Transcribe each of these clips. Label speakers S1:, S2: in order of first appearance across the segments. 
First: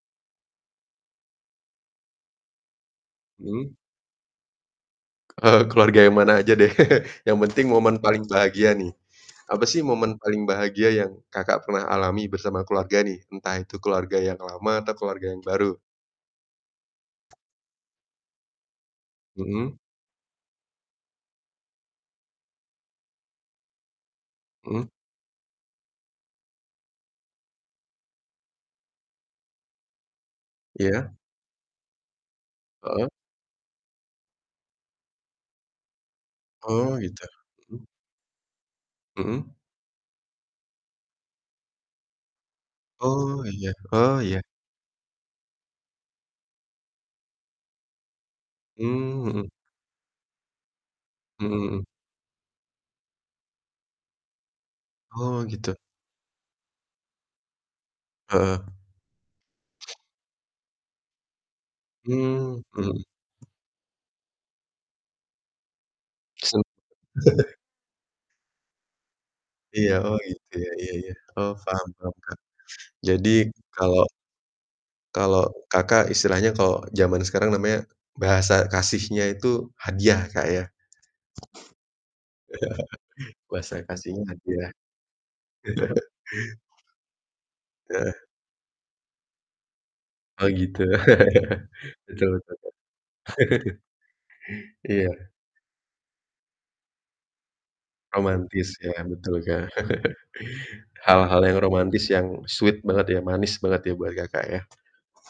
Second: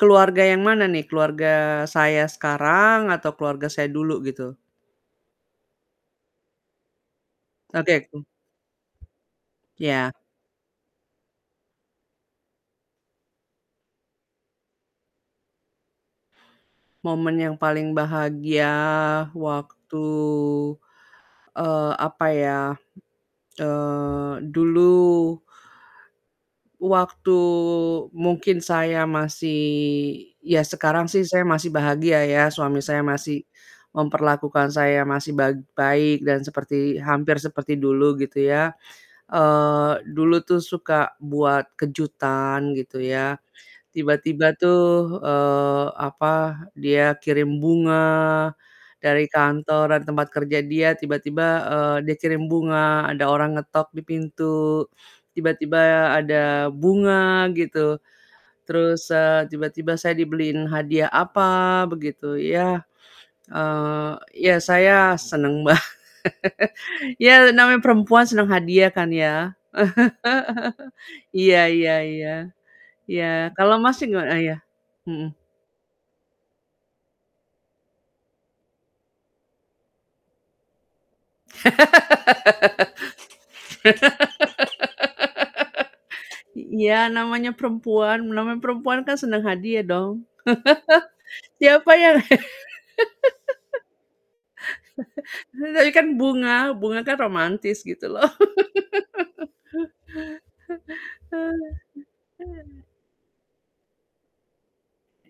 S1: Keluarga yang mana nih? Keluarga saya sekarang, atau
S2: Hmm.
S1: keluarga saya dulu gitu.
S2: Eee, keluarga yang mana aja deh yang penting momen
S1: Oke.
S2: paling
S1: Mmm.
S2: bahagia nih, apa sih
S1: Iya.
S2: momen paling bahagia yang Kakak pernah alami bersama keluarga nih, entah itu keluarga yang lama atau keluarga yang baru?
S1: Momen yang paling bahagia
S2: Mhm.
S1: waktu, eee, apa ya, eee,
S2: Mhm.
S1: dulu waktu, mungkin saya masih ya sekarang
S2: Iya.
S1: sih saya masih bahagia ya suami saya
S2: Heeh.
S1: masih memperlakukan saya masih bag baik dan
S2: Oh
S1: seperti
S2: gitu,
S1: hampir seperti
S2: mhm.
S1: dulu gitu ya,
S2: Mhm.
S1: eee, dulu tuh suka buat kejutan gitu ya,
S2: Oh, iya. Oh, iya.
S1: tiba-tiba tuh, eee, apa, dia kirim bunga,
S2: Mmm,
S1: dari
S2: mhm.
S1: kantor, dari tempat kerja dia tiba-tiba,
S2: Mhm mhm.
S1: eee, dia kirim bunga, ada orang ngetok di pintu,
S2: Oh, gitu.
S1: tiba-tiba ada bunga gitu,
S2: Heeh.
S1: terus, eee, tiba-tiba saya dibeliin hadiah apa begitu
S2: Mmm,
S1: ya,
S2: mhm.
S1: eee, ya saya seneng banget.
S2: [unintelligible]
S1: Ya namanya perempuan senang hadiah kan ya?
S2: Iya, oh, gitu ya? Iya iya, oh
S1: Iya
S2: paham
S1: iya
S2: paham,
S1: iya,
S2: Kak. Jadi
S1: iya kalau
S2: kalau
S1: Masnya gimana? Eh, iya. Mhm.
S2: kalau Kakak istilahnya kalau zaman sekarang namanya, bahasa kasihnya itu hadiah Kak ya? Bahasa kasihnya hadiah.
S1: Iya namanya perempuan
S2: Heeh.
S1: namanya perempuan kan senang hadiah dong
S2: Oh, gitu?
S1: siapa yang
S2: Betul betul. Iya.
S1: Tadi kan bunga, bunga kan romantis gitu loh.
S2: Romantis ya? Betul, Kak. Hal-hal yang romantis yang sweet banget ya, manis banget ya buat Kakak ya?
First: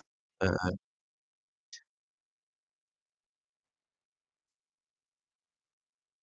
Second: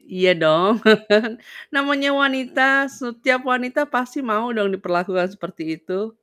S1: Iya
S2: Heeh.
S1: dong namanya wanita, setiap wanita pasti mau dong diperlakukan seperti itu.